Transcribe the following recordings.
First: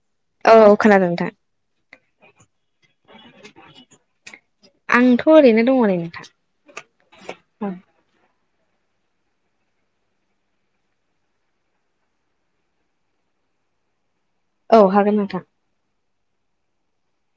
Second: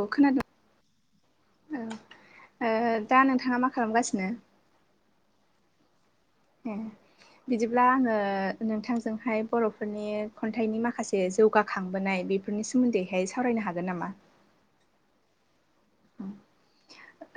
औ खोनादों। खोनादों नोंथां ओ ओ दा नोंथाङा मा खालामगासिनो? आंथ' ओरैनो दङ नै नोंथां। ए औ बिदिब्ला आङो नोंथांजोंहाय बर'फोरनि खन्थाइनि माखासे जौगाखांबोनाय बेफोरनि सोमोन्दै हाय सावरायनो हागोन नामा? औ हागोन नोंथां।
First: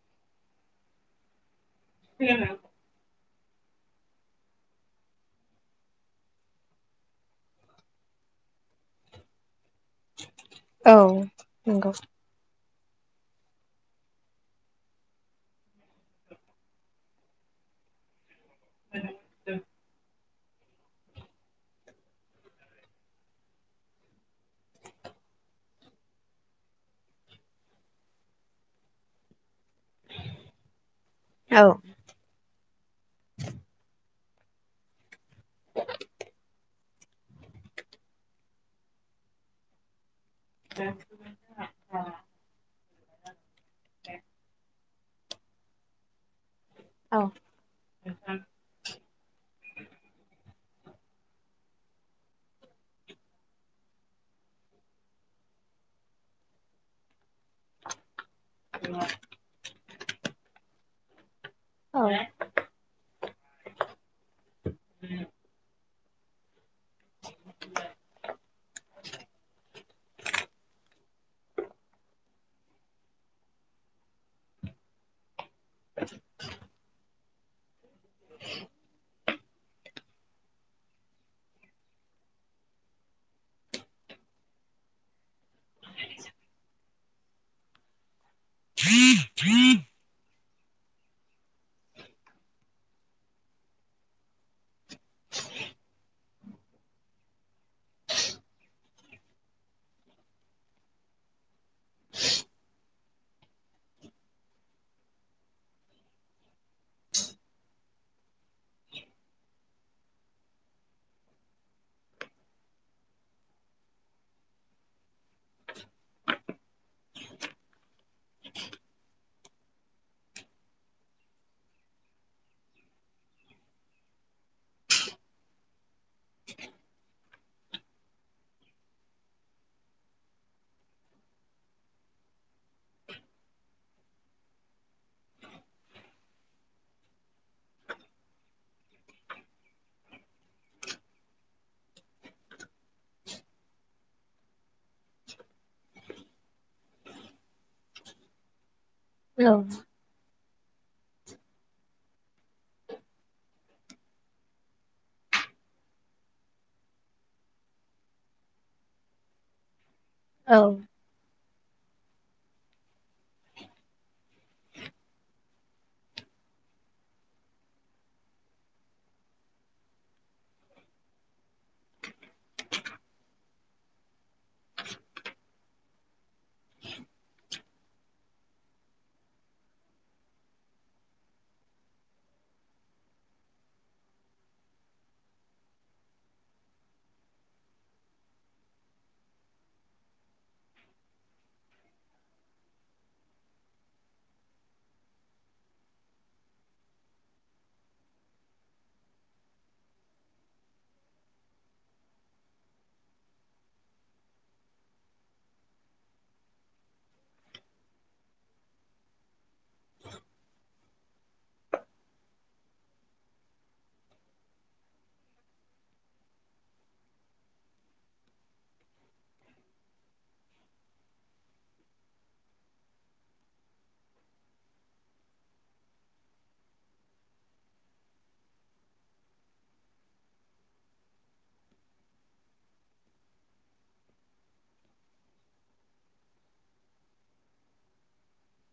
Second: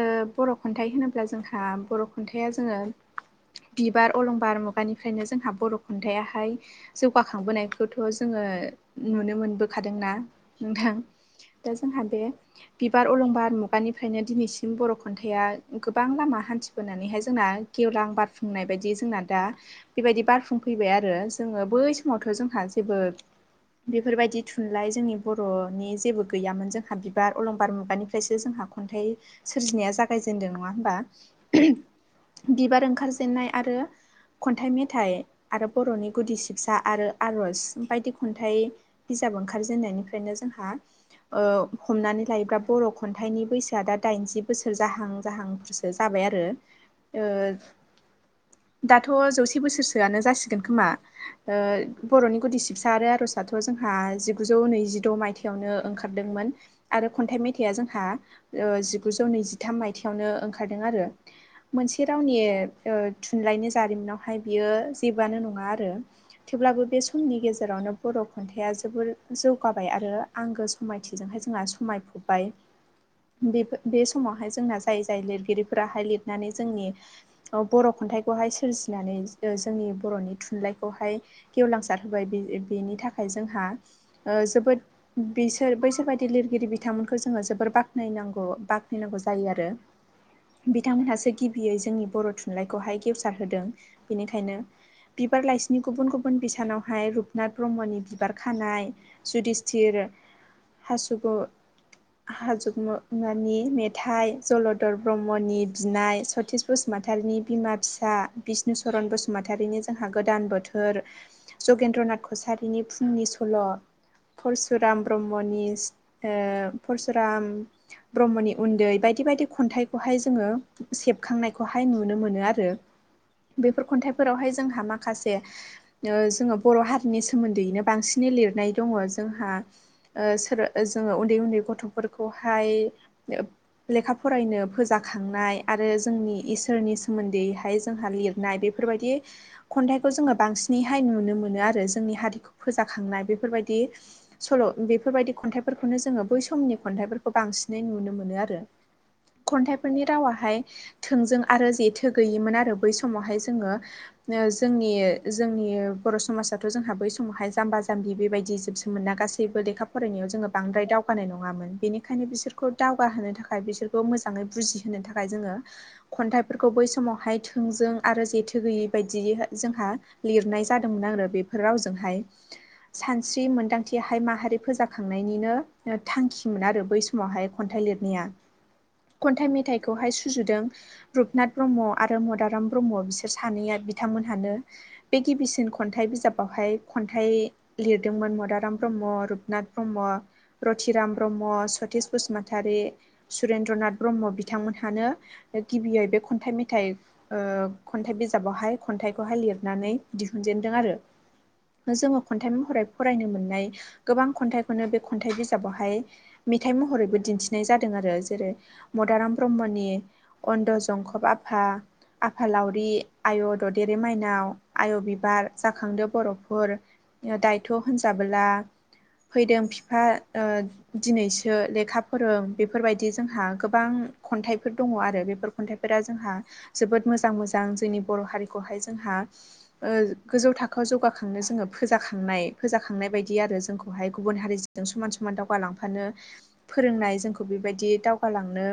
ओ बर' खन्थाइ होनोब्ला जोंहा बर' खन्थाइया जोङो बिबार अलंबार मुगानिफ्रायनो जोंहा बर' खन्थाइयाहाय जौगाखांबोनायखौथ' जोङो नुनो मोनबो खादोंना नोंथां औ दा नंगौ जोंहा बे बिबा अलंबार मुगानिफ्रायनो दिनैसिम बर' खन्थाइआ गोबां लामा हान्थिबोनानैहाय जोंना गेवलां बार नायबायदि जोंना दा बेबायदि बारफुंफैबाय आरो जोङो बै समावथ' जोंहा जेबो बेफोरबायदि थुनलाइ जोंनि बर'नि जेबो गैयामोन जोंहा बिबार अलंबार मुग गानिफ्रायसो जोंहा खन्थाइ सोरजिनाया जागायजेदों नङा होमबा? औ बिबार ओंखारजेननाय आरो खन्थाइ मेथाइ आरो बर'नि गुदि सिबसा आरो आर'ज बायदि खन्थाइ बिजाब ओंखारजेननायनिफ्रायनो जोंहा हा ओ हमनानै लायोबा बर' खन्थाइनि बैसोआ दा दाइनजि बोसोर जाहां जाहांफोरसो जाबाय आरो औ ओ दाथ' जौसे बोसोरसोआनो जासिगोन खोमा। ओ बर'नि गुदि सिबसा आरो आर'ज आथ' जोंहा जिगुजौ नैजिद' मायथाइयावनो ओंखारदोंमोन। आरो खन्थाइ मेथाइआ जोंहा ओ जिगुजौ नैजिथाम मायथाइयावनो ओंखारदों आरो। मोनसे रावनि ओ थुनलाइनि जारिमिनावहाय बियो जेबोआनो नङा आरो। थेवब्लाबो बे समनि गेजेरावनो बर' खन्थाइया जोबोर जौगाबाय आरो आंगो समायथिजोंहाय जोंहा समायफब बाय बेफ बे समावहाय जोंना जाय जाय लिरगिरि फोराहाय लिरनानै जोंनि बर' खन्थाइखौहाय सोरजिनानै ओ जोंनि बर'नि थुनलाइखौहाय गेवलांसार होबाय बे-बेनि थाखाय जोंहा ओ जोबोद बिसोर बैसोरबायदि लिरगिरि बिथांमोन खौ जोङो जोबोर बाख्नायनांग' बाख्नायनांगौ जायो आरो। बिथांमोनहासो गिबियै जोंनि बर' थुनलाइखौहाय गेवसार होदों बेनिखायनो बिबार लाइसिनि गुबुन गुबुन बिसानावहाय रुपनाथ ब्रह्मनि बिबार खानाय जुदिस्थिर हासुगु [unintelligible] मेथाइ, जलधर ब्रह्मनि बिनाय, सतीस बसुमतारिनि बिमा फिसा, बिष्णुचरन बसुमतारिनि जोंहा गोदान बोथोर जगेन्द्रनाथ कसारिनि फुंनि सल' परसुराम ब्रह्मनि ओ परसुराम ब्रह्मनि उन्दै बायदि बायदि खन्थाइखौहाय जोङो सेबखांनायखौहाय नुनो मोनो आरो। बेफोर खन्थाइफोरावहाय जोंहा माखासे ओ जोङो बर' हारिनि सो सोमोन्दैनो बांसिनै लिरनाय दङ जोंहा ओ सोर जोङो उन्दै उन्दै गथ थ'फोरखौहाय लेखा फरायनो फोजाखांनाय आरो जोंनि इसोरनि सोमोन्दैहाय जोंहा लिरनाय बे फोरबायदि खन्थाइखौ जोङो बांसिनैहाय नुनो मोनो आरो जोंनि हारिखौ फोजाखांनाय बेफोरबायदि सल' बेफोरबायदि खन्थाइफोरखौनो जोङो बै स समनि खन्थाइफोरखौ बांसिनै नुनो मोनो आरो खन्थाइफोरनि रावाहाय थोंजों आरो जेथो गैयोमोन आरो बै समावहाय जोङो ओ जोंनि जोंनि बर' समाजाथ' जोंहा बै समावहाय जाम्बा जाम्बि बेबायदि जोबसो मोन ना गासि जेबो लेखाफरायनायाव जोङो औ बांद्राय दाव गानाय नङामोन। बेनिखायनो बिसोरखौ दावगाहोनो थाखाय बिसोरखौ मोजाङै बुजिहोनो थाखाय जोङो खन्थाइफोरखौ बै समावहाय थोंजों आरो जेथो गैयै बायदियै जोंहा लिरनाय जादोंमोन आरो बेफोर रावजोंहाय। सानस्रि मोनदांथि हाय माहारि फोजाखांनायनिनो थांखिमोन आरो बै समावहाय खन्थाइ लिरनाया खन्थाइ मेथाइखौहाय सुजुदों रुपनाथ ब्रह्म आरो मदाराम ब्रह्म बिसोर सानैया बिथांमोनहानो बे गिबिसिन खन्थाइ बिजाबावहाय खन्थाइ लिरदोंमोन मदाराम ब्रह्म, रुपनाथ ब्रह्म, रतिराम ब्रह्म, सतिश बसुमतारी, सुरेन्द्र नाथ ब्रह्म बिथांमोनहानो गिबियै बे खन्थाइ मेथाइ ओ खन्थाइ बिजाबावहाय खन्थाइखौहाय लिरनानै दिहुनजेनदों आरो। जोङो खन्थाइ महरै फरायनो मोननाय गोबां खन्थाइखौनो बे खन्थाइ बिजाबावहाय मेथाइ महरैबो दिन्थिनाय जादों आरो जेरै मदाराम ब्रह्मनि अन्द' जंखब आफा आफालावरि, आय' ददेरे माइनाव, आय' बिबार, जाखांदो बर'फोर दायथ' होनजाबोला फैदों बिफा ओ दिनैसो लेखा फोरों बेफोरबायदि जोंहा गोबां खन्थाइफोर दङ आरो। बेफोर खन्थाइफोरा जोंहा जोबोद मोजां मोजां जोंनि बर' हारिखौहाय जोंहा। ओ गोजौ थाखोआव जौगाखांनो जोंङो फोजाखांनाय फोजाखांनाय बायदि आरो जोंखौहाय गुबुन हारिजो जों समान समान दावगालांफानो फोरोंनाय जोंखौ बेबायदि दावगालांनो।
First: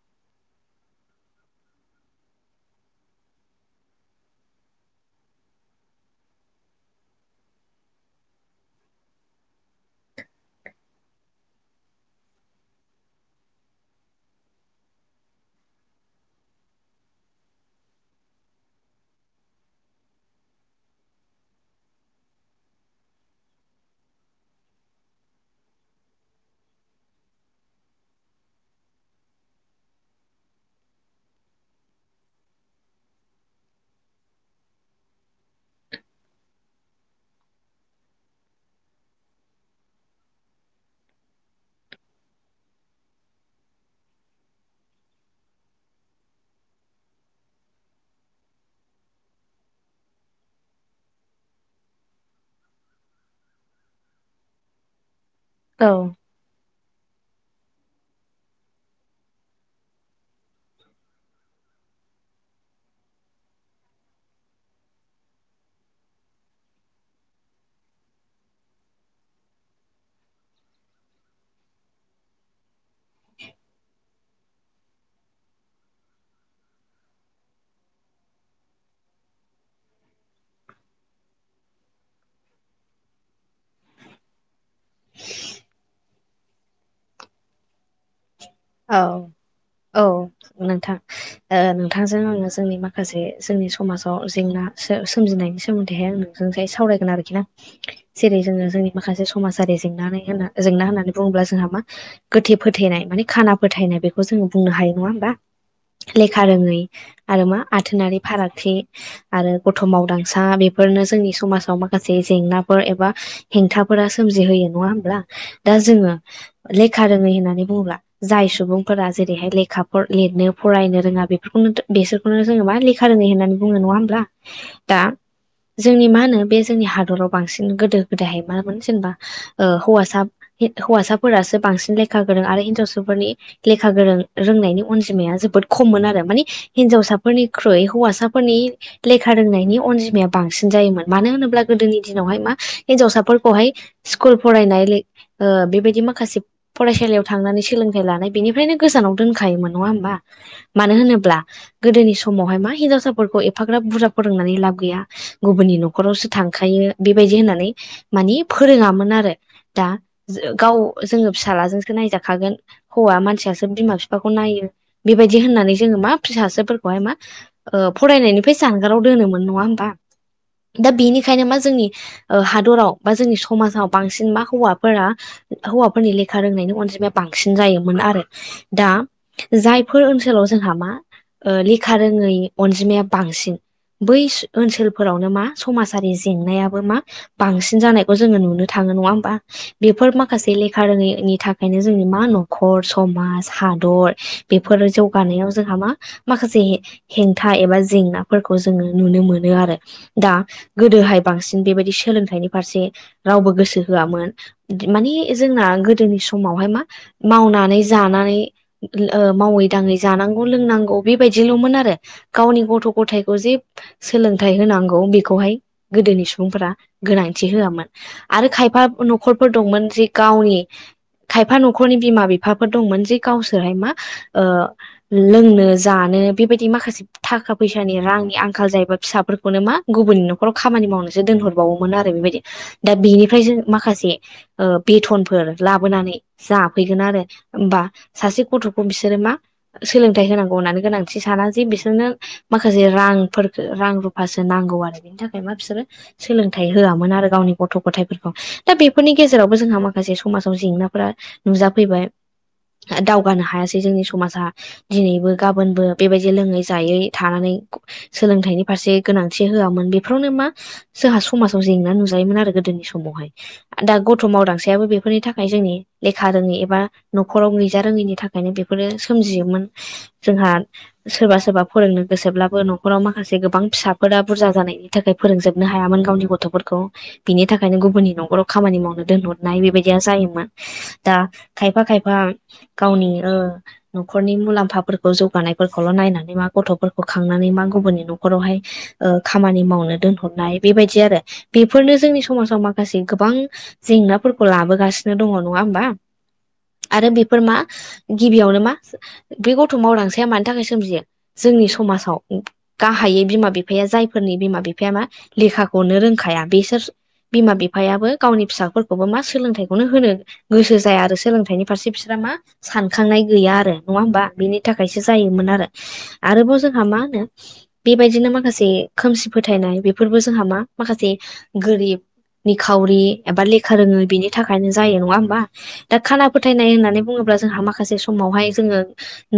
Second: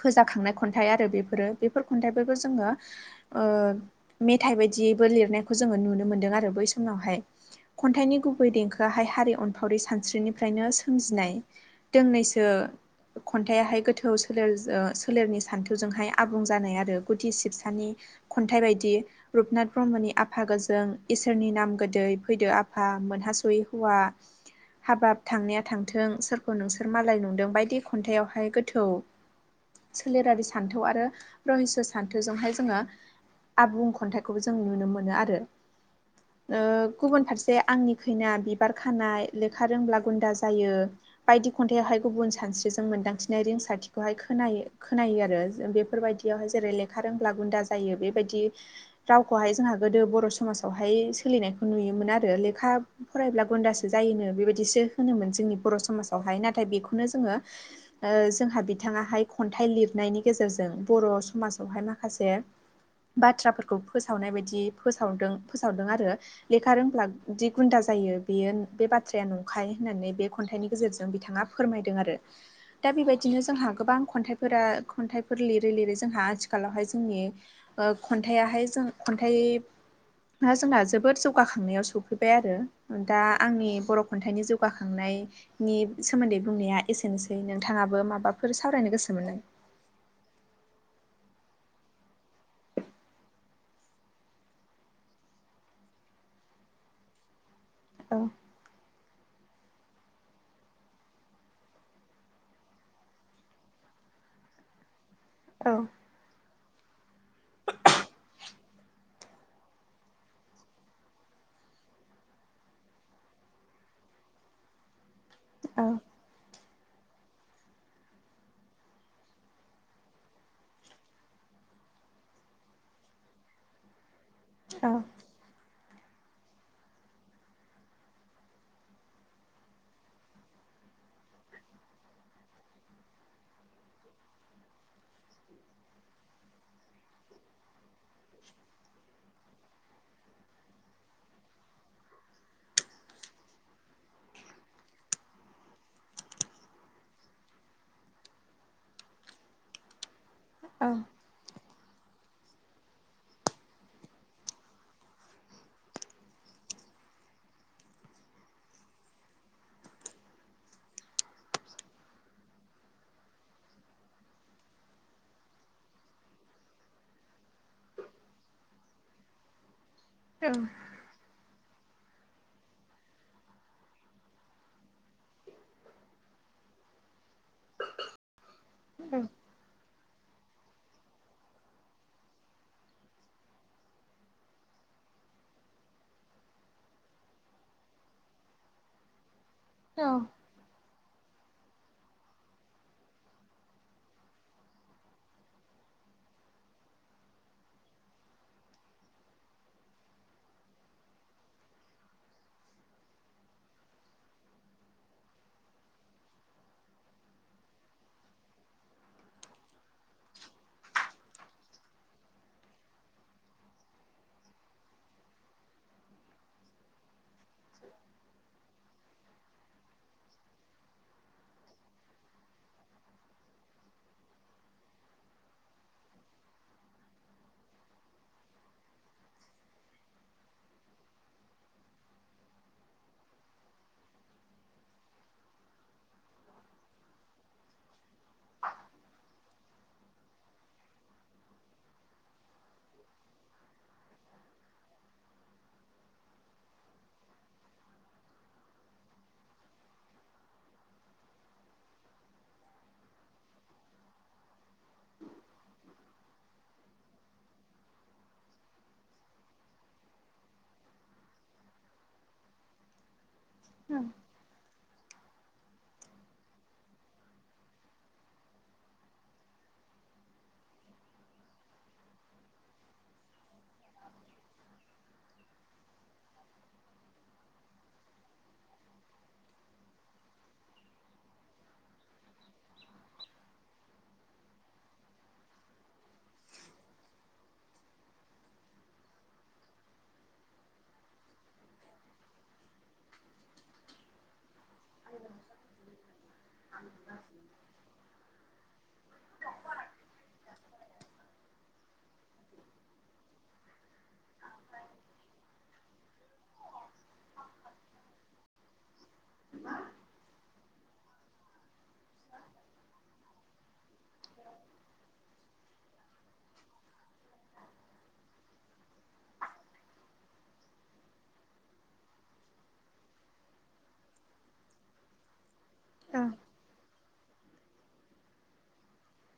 फोजाखांनाय खन्थाइ आरो बेफोरो बेफोर खन्थाइफोरखौ जोंङो। ओ मेथाइ बायदियैबो लिरनायखौ जोंङो नुनो मोनदों आरो बै समावहाय। खन्थाइनि गुबै देंखोआहाय हारि अनफावरि सानस्रिनिफ्रायनो सोमजिनाय। दोंनैसो खन्थाइयाहाय गोथौ सोलेर सोलेरनि सान्थौजोंहाय आबुं जानाय आरो गुदि सिबसानि। खन्थाइ बायदि। रुपनाथ ब्रह्मनि आफा गोजों, इसोरनि नाम गोदै, फैदो आफा मोनहास'यै हौवा हाबाब थांनाया थांथों सोरखौ नोंसोर मालाय नंदों बायदि खन्थायावहाय गोथौ सोलेरारि सान्थौ आरो रहिस' सान्थौजोंहाय जोंङो। आबुं खन्थाइखौबो जों नुनो मोनो आरो। गुबुन फारसे आंनि खैना, बिबार खानाय, लेखा रोंब्ला गुन्दा जायो बायदि खन्थायाहाय गुबुन सानस्रिजों मोन्दांथिनाय रिंसारथिखौहाय खोनायो। खोनायो आरो बेफोरबायदियावहाय जेरै लेखा रोंब्ला गुन्दा जायो बेबायदि। रावखौहाय जोंहा गोदो बर' समाजावहाय सोलिनायखौ नुयोमोन आरो। लेखा फरायब्ला गुन्दासो जायोनो बेबायदिसो होनोमोन जोंनि बर' समाजावहाय। नाथाय बेखौनो जोंङो [inaudible] जोंहा बिथाङाहाय खन्थाइ लिरनायनि गेजेरजों बर' समाजावहाय माखासे बाथ्राफोरखौ फोसावनाय बायदि फोसावदों फोसावदों आरो। लेखा रोंब्ला जि गुन्दा जायो बेयो बे बाथ्राया नंखाय। होननानै बे खन्थाइनि गेजेरजों बिथांङा फोरमायदों आरो। दा बेबायदिनो जोंहा गोबां खन्थाइ फोर खन्थाइफोर लिरै लिरै जोंहा आथिखालावहाय जोंनि। खन्थायाहाय जों खन्थाइ दा जोंना जोबोद जौगाखांनायाव सफैबाय आरो। दा आंनि बर' खन्थाइनि जौ जौगाखांनायनि सोमोन्दै बुंनाया एसेनोसै। नोंथांङाबो माबाफोर सावरायनो गोसो मोन नों औ नोंथां ओ नोंथांजों आंङो जोंनि माखासे जोंनि समाजाव जेंना सो-सोमजिनायनि सोमोन्दैहाय आं। जों सावरायगोन आरोखि ना औ जेरै जोंङो जोंनि। माखासे समाजारि जेंना जेंना होननानै बुङोब्ला जोंहा मा गोथे फोथायनाय माने। खाना फोथायनाय बेखौ जोंङो बुंनो हायो नङा होमबा। औ। लेखा रोङै आरो मा आथोनारि फारागथि। आरो गथ' मावदांसा बेफोरनो जोंनि समाजाव माखासे जेंनाफोर एबा। हेंथाफोरा सोमजिहोयो नङा होमब्ला दा औ जोंङो लेखा रोङै होननानै बुङोब्ला। जाय सुबुंफोरा जेरैहाय लेखाफोर लिरनो फरायनो रोंङा बेफोरखौनो बेसोर। बेखौनो जोंङो मा लेखा रोंङै होननानै बुंङो नङा होमब्ला औ दा। जोंनि मा होनो बे जोंनि हादराव बांसिन गोदो गोदायहाय मामोन जेनेबा। ओ हौवासा हौवासाफोरासो बांसिन लेखा गोरों आरो हिनजाव। गथ फोरनि लेखा गोरों रोंनायनि अनजिमाया जोबोद खममोन आरो मानि। हिनजावसाफोरनिख्रुइ हौवासाफोरनि। लेखा रोंनायनि अनजिमाया बांसिन जायोमोन मानो होनोब्ला गोदोनि दिनावहाय मा हिनजावसाफोरखौहाय। स्कुल फरायनाय ले ओ बेबायदि माखासे फरायसालियाव थांनानै सोलों लानाय बेनिफ्रायनो गोजानाव दोनखायोमोन नङा होमबा औ मानो होनोब्ला। गोदोनि समावहाय मा हिनजावसाफोरखौ एफाग्राब बुरजा फोरोंनानै लाब गैया। गुबुननि न'खरावसो थांखायो बेबायदि होननानै मानि फोरोंङामोन आरो। दा गाव जोङो फिसाज्लाजोंसो नायजाखागोन हौवा मानसियासो बिमा बिफाखौ नायो बेबायदि होननानै जोङो मा फिसाजोफोरखौहाय मा ओ फरायनायनिफ्राय जानगाराव दोनोमोन नङा होमबा औ दा बेनिखायनो मा जोंनि ओ हादराव बा जोंनि समाजाव बांसिन मा हौवाफोरा हौवाफोरनि लेखा रोंनायनि अनजिमाया बांसिन जायोमोन आरो दा औ जाय फोर ओनसोलाव जोंहा मा ओ लेखा रोङै अनजिमाया बांसिन बै ओनसोलफोरावनो मा समाजारि जेंनायाबो मा बांसिन जानायखौ जोङो नुनो थाङो नङा होमबा बेफोर औ माखासे लेखा रोङैनि थाखायनो जोंनि मा मा न'खर समाज हादर बेफोर जौगानायाव जोंहा मा माखासे हेंथा एबा जेंनाफोरखौ जोङो नुनो मोनो आरो दा गोदोहाय बांसिन बेबादि सोलोंथाइनि फारसे रावबो गोसो होआमोन माने जोंना गोदोनि समावहाय मा मावनानै जानानै ओ मावै दाङै जानांगौ लोंनांगौ बेबायदिल'मोन आरो गावनि गथ' गथायखौ जे सोलोंथाइ होनांगौ बेखौहाय गोदोनि सुबुंफोरा गोनांथि होआमोन आरो खायफा न'खरफोर दंमोन जि गावनि खायफा नख न'खरनि बिमा बिफाफोर दंमोन जे गावसोरहाय मा लोंनो जानो बेबायदि माखासे थाखा फैसानि रांनि आंखाल जायोबा फिसाफोरखौनो मा गुबुननि न'खराव खामानि मावनो दोनहरबावोमोन आरो बेबायदि दा बेनिफ्राय जों माखासे ओ बेथनफोर लाबोनानै जाफैगोन आरो होमबा सासे गथ'खौ बिसोरो मा सोलोंथाइ होनांगौ होननानै गोनांथि साना जे बिसोरनो माखासे रांफोर रां रुफासो नांगौ आरो बिनि थाखाय मा बिसोरो सोलोंथाइ होआमोन आरो गावनि गथ' गथाइफोरखौ दा बेफोरनि गेजेरावबो जोंहा माखासे समाजाव जेंनाफोरा नुजाफैबाय दावगानो हायासै जोंनि समाजा दिनैबो गाबोनबो बेबादि लोङै जायै थानानै सोलोंथाइनि फारसे गोनांथि होआमोन बेफोरावनो मा जोंहा समाजाव जेंना नुजायोमोन आरो गोदोनि समावहाय। दा औ गथ' मावदांसायाबो बेफोरनि थाखाय जोंनि लेखा रोङै एबा न'खराव गैजा रोङैनि थाखायनो बेफोरो सोमजियोमोन जोंहा सोरबा सोरबा फोरोंनो गोसोब्लाबो न'खराव माखासे गोबां फिसाफोरा बुरजा जानाय थाखाय फोरोंजोबनो हायामोन गावनि गथ'फोरखौ बिनि थाखायनो गुबुननि न'खराव खामानि मावनो दोनहरनाय बेबायदिया जायोमोन। दा खायफा खायफा गावनि ओ न'खरनि मुलाम्फाफोरखौ जौगानायफोरखौल' नायनानै मा गथ'फोरखौ खांनानै मा गुबुननि न'खरावहाय ओ खामानि मावनो दोनहरनाय बेबायदि आरो बेफोरनो जोंनि समाजाव माखासे गोबां जेंनाफोरखौ लाबो गासिनो दङ नङा ओनबा आरो बेफोर मा गिबियावनो मा बे गथ' मावदांसाया मानि थाखाय सोमजियो जोंनि समाजाव गाहायै बिमा बिफाया जायफोरनि बिमा बिफाया मा लेखाखौनो रोंखाया बिसोर बिमा बिफायाबो गावनि फिसाफोरखौबो मा सोलोंथाइखौनो होनो गोसो जाया आरो सोलोंथाइनि फारसे बिसोरा मा सानखांनाय गैया आरो नङा होमबा बिनि थाखायसो जायोमोन आरो। आरोबाव जोंहा मा होनो बेबायदिनो माखासे खोमसि फोथायनाय बेफोरबो जोंहा मा माखासे गोरिब निखावरि एबा लेखा रोङै बिनि थाखायनो जायो नङा दा औ खाना फोथायनाय होननानै बुङोब्ला जोंहा माखासे समावहाय जोङो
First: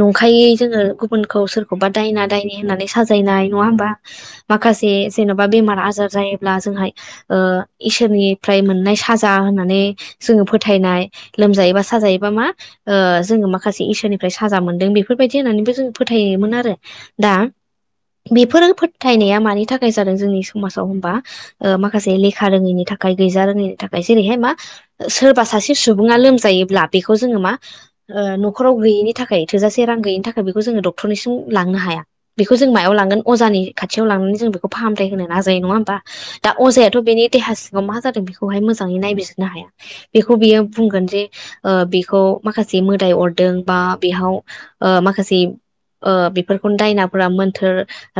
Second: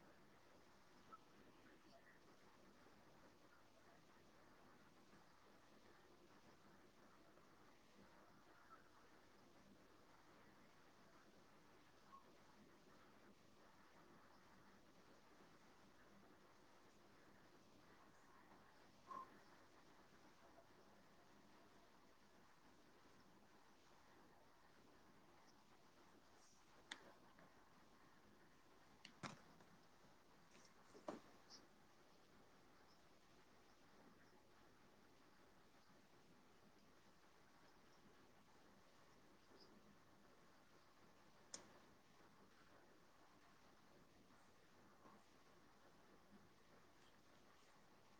नंखायै जोङो गुबुनखौ सोरखौबा दायना दायनि होननानै साजायनाय नङा होमबा? माखासे जेन'बा बेमार आजार जायोब्ला जोंहाय ओ इसोरनिफ्राय मोननाय साजा होननानै जोङो फो थायनाय लोमजायोबा साजायोबा मा ओ जोङो माखासे इसोरनिफ्राय साजा मोनदों बेफोरबायदि होननानैबो जों फोथायोमोन आरो। दा बेफोरो फोथायनाया मानि थाखाय जादों जोंनि समाजाव होनबा ओ माखासे लेखा रोङैनि थाखाय गैजा रोङैनि थाखाय बैहाय मा सो सोरबा सासे सुबुङा लोमजायोब्ला बेखौ जोङो मा ओ न'खराव गैयिनि थाखाय थोजासे रां गैयिनि थाखाय बेखौ जोङो डक्टरनिसिम लांनो हाया। बेखौ जों मायाव लांगोन अजानि खाथियाव लांनानै जों बेखौ फाहामथाय होनो नाजायो नङा होनबा? दा अजायाथ' बेनि देहा सिङाव मा जादों बेखौहाय मोजाङै नायबिजिरनो हाया। बेखौ बियो बुंगोन जे ओ बेखौ माखासे मोदाय अरदों बा बेहाव ओ माखासे ओ बेफोरखौनो दायनाफोरा मोन्थोर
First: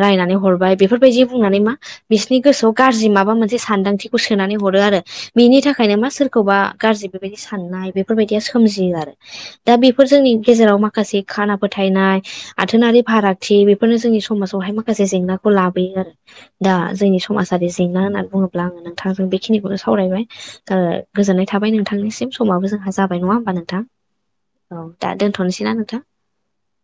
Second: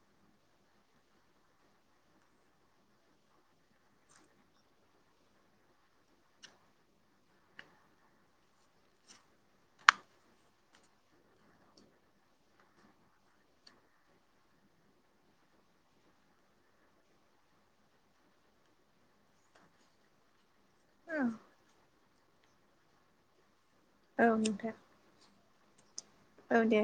रायनानै हरबाय बेफोरबायदि बुंनानै मा बिसिनि गोसोआव गाज्रि माबा मोनसे सानदांथिखौ सोनानै हरो आरो बेनि थाखायनो मा सोरखौबा गाज्रि बेबायदि साननाय बेफोरबायदिया सोमजियो आरो। दा बेफोर जोंनि गेजेराव माखासे खाना फोथायनाय आथोनारि फारागथि बेफोरनो जोंनि समाजावहाय माखासे जेंनाखौ लाबोयो आरो। दा जोंनि समाजारि जेंना होनना बुङोब्ला आङो नोंथांजों बेखिनिखौनो सावरायबाय ओ गोजोननाय थाबाय नोंथांनिसिम समाबो जोंहा जाबाय नङा ओमबा नोंथां? औ नोंथां औ दा दोनथ'नोसै ना नोंथां? औ दे